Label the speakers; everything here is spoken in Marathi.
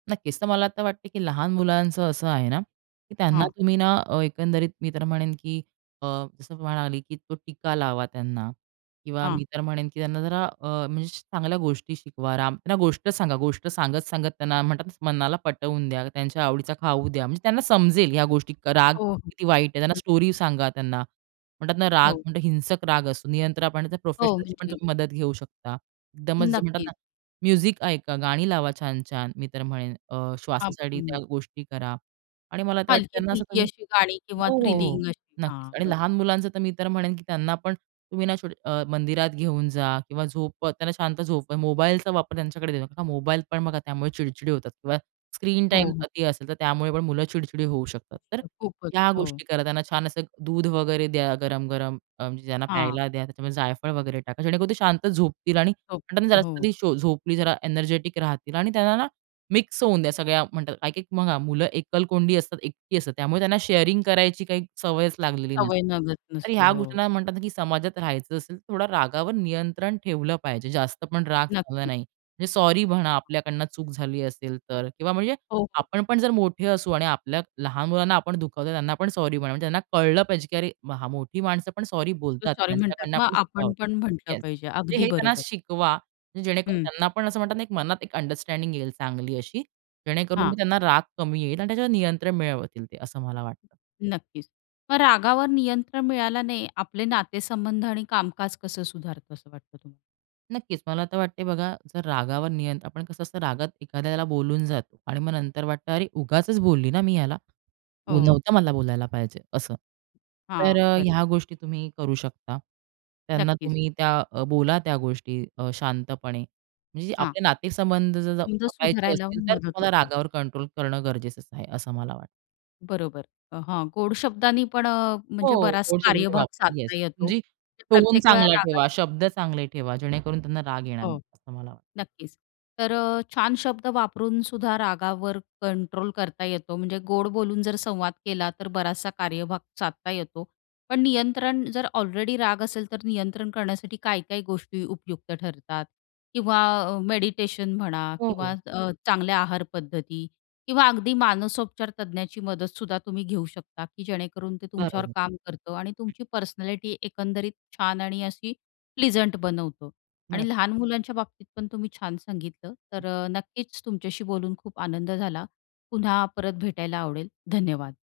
Speaker 1: नक्कीच तर मला तर वाटतंय, की लहान मुलांचं असं आहे ना, की त्यांना
Speaker 2: हां.
Speaker 1: तुम्ही ना अ, एकंदरीत मी तर म्हणेन, की अ, जसं मी म्हणाली, की तो टीका लावा त्यांना किंवा
Speaker 2: हां.
Speaker 1: मी तर म्हणेन, की त्यांना जरा अ, म्हणजे चांगल्या गोष्टी शिकवा. राम त्यांना गोष्ट सांगा. गोष्ट सांगत-सांगत त्यांना म्हणतात मनाला पटवून द्या, त्यांच्या आवडीचा खाऊ द्या, म्हणजे त्यांना समजेल ह्या गोष्टी. क राग
Speaker 2: हो, हो.
Speaker 1: किती वाईट आहे. त्यांना,
Speaker 2: हं.
Speaker 1: स्टोरी सांगा त्यांना. म्हणतात ना राग,
Speaker 2: हो.
Speaker 1: मोठा हिंसक राग असतो. नियंत्रण आपण
Speaker 2: हो,
Speaker 1: प्रोफेशनलची पण
Speaker 2: म्हणजे.
Speaker 1: तुम्ही मदत घेऊ शकता. एकदमच जे म्हणतात
Speaker 2: नक्कीच.
Speaker 1: ना, म्युझिक ऐका, गाणी लावा छान-छान. मी तर म्हणेन अ,
Speaker 2: आप
Speaker 1: श्वासासाठी त्या
Speaker 2: हं.
Speaker 1: गोष्टी करा आणि मला तर वाटतं ना त्यांना असं
Speaker 2: हलकी-फुलकी
Speaker 1: तुम्ही
Speaker 2: अशी गाणी किंवा
Speaker 1: हो, हो, हो,
Speaker 2: थ्रिलिंग अशी
Speaker 1: नक्कीच
Speaker 2: हां.
Speaker 1: आणि
Speaker 2: बरोबर.
Speaker 1: लहान मुलांचं तर मी तर म्हणेन, की त्यांना पण तुम्ही ना [unintelligible] अ, मंदिरात घेऊन जा किंवा झोप त्यांना शांत झोप मोबाईलचा वापर त्यांच्याकडे देऊ नका, मोबाईल पण बघा, त्यामुळे चिडचिडी होतात किंवा स्क्रीन
Speaker 2: हो,
Speaker 1: टाईम
Speaker 2: हो.
Speaker 1: अती असेल, तर त्यामुळे पण मुलं चिडचिडी होऊ शकतात तर
Speaker 2: खूपच.
Speaker 1: ह्या
Speaker 2: हो.
Speaker 1: गोष्टी करा. त्यांना छान असं एक दूध वगैरे द्या, गरम-गरम अ, म्हणजे ज्यांना
Speaker 2: हां.
Speaker 1: प्यायला द्या. त्याच्यामध्ये जायफळ वगैरे टाका, जेणेकरून ते शांत झोपतील आणि म्हणतात ना, जरा
Speaker 2: हो.
Speaker 1: कधी झोपली, जरा एनर्जेटिक राहतील आणि त्यांना ना मिक्स होऊ द्या सगळ्यात. म्हणतात काही-काही बघा, मुलं एकलकोंडी असतात, एकटी असतात, त्यामुळे त्यांना शेअरिंग करायची काही सवयच लागलेली नसते.
Speaker 2: सवय नगद
Speaker 1: तर
Speaker 2: नसते.
Speaker 1: ह्या
Speaker 2: हो.
Speaker 1: गोष्टींना म्हणतात, की समाजात राहायचं असेल, तर थोडा रागावर नियंत्रण ठेवलं पाहिजे, जास्त पण राग चांगला
Speaker 2: नक्की.
Speaker 1: नाही. म्हणजे सॉरी म्हणा, आपल्याकडून चूक झाली असेल तर किंवा म्हणजे
Speaker 2: हो, हो.
Speaker 1: आपण पण जर मोठे असू आणि आपल्या लहान मुलांना आपण दुखावतो, त्यांना पण सॉरी म्हणा, म्हणजे त्यांना कळलं पाहिजे, की अरे हां मोठी माणसं पण सॉरी
Speaker 2: ते
Speaker 1: बोलतात.
Speaker 2: सॉरी म्हणतात
Speaker 1: त्यांच्याकडून
Speaker 2: ना, मग
Speaker 1: पण चुका
Speaker 2: आपण पण
Speaker 1: होतात
Speaker 2: म्हंटलं
Speaker 1: येस,
Speaker 2: पाहिजे. अगदी
Speaker 1: हे त्यांना
Speaker 2: बरोबर.
Speaker 1: शिकवा, जेणेकरून
Speaker 2: हं.
Speaker 1: त्यांना पण असं म्हणतात ना, एक मनात एक अंडरस्टँडिंग येईल चांगली अशी, जेणेकरून, की
Speaker 2: हां.
Speaker 1: त्यांना राग कमी येईल आणि त्याच्यावर नियंत्रण मिळवतील ते असं मला वाटतं.
Speaker 2: नक्कीच, मग रागावर नियंत्रण मिळाल्याने आपले नातेसंबंध आणि कामकाज कसं सुधारतं असं वाटतं तुम्हाला?
Speaker 1: नक्कीच, मला तर वाटतंय बघा, जर रागावर नियंत्रण आपण कसं असतं, रागात एखाद्याला बोलून जातो आणि मग नंतर वाटतं, अरे, उगाचच बोलली ना मी ह्याला. ऊ,
Speaker 2: हो.
Speaker 1: नव्हतं मला बोलायला पाहिजे असं, तर
Speaker 2: हां, बरं.
Speaker 1: ह्या गोष्टी तुम्ही करू शकता. त्यांना
Speaker 2: नक्कीच.
Speaker 1: तुम्ही त्या अ, बोला त्या गोष्टी अ, शांतपणे म्हणजे जे
Speaker 2: हां.
Speaker 1: आपले नातेसंबंध जर
Speaker 2: तुमचं
Speaker 1: जपायचे
Speaker 2: सुधारायला
Speaker 1: असतील, तर
Speaker 2: मदत
Speaker 1: तुम्हाला
Speaker 2: होते.
Speaker 1: रागावर कंट्रोल करणं गरजेचंच आहे असं मला वाटतं.
Speaker 2: बरोबर, अ, हां गोड शब्दानी पण अ, म्हणजे
Speaker 1: हो.
Speaker 2: बराच कार्यभाग
Speaker 1: येस.
Speaker 2: साधता येतो.
Speaker 1: म्हणजे
Speaker 2: ते
Speaker 1: टोन
Speaker 2: प्रत्येक वेळा
Speaker 1: चांगला
Speaker 2: रागात
Speaker 1: ठेवा, शब्द चांगले ठेवा, जेणेकरून त्यांना राग येणार नाही
Speaker 2: हो,
Speaker 1: असं मला वाटतं.
Speaker 2: नक्कीच. तर अ, छान शब्द वापरूनसुद्धा रागावर कंट्रोल करता येतो, म्हणजे गोड बोलून जर संवाद केला, तर बराचसा कार्यभाग साधता येतो. पण नियंत्रण जर ऑलरेडी राग असेल, तर नियंत्रण करण्यासाठी काय-काय गोष्टी उपयुक्त ठरतात? किंवा अ, मेडिटेशन म्हणा
Speaker 1: हो,
Speaker 2: किंवा
Speaker 1: हो.
Speaker 2: अ, चांगल्या आहारपद्धती किंवा अगदी मानसोपचार तज्ज्ञाची मदतसुद्धा तुम्ही घेऊ शकता, की जेणेकरून ते तुमच्यावर
Speaker 1: बरोबर.
Speaker 2: काम करतं आणि
Speaker 1: हं.
Speaker 2: तुमची पर्सनॅलिटी एकंदरीत छान आणि अशी प्लीझंट बनवतो
Speaker 1: बरं.
Speaker 2: आणि लहान मुलांच्या बाबतीत पण तुम्ही छान सांगितलं. तर अ, नक्कीच तुमच्याशी बोलून खूप आनंद झाला. पुन्हा परत भेटायला आवडेल. धन्यवाद.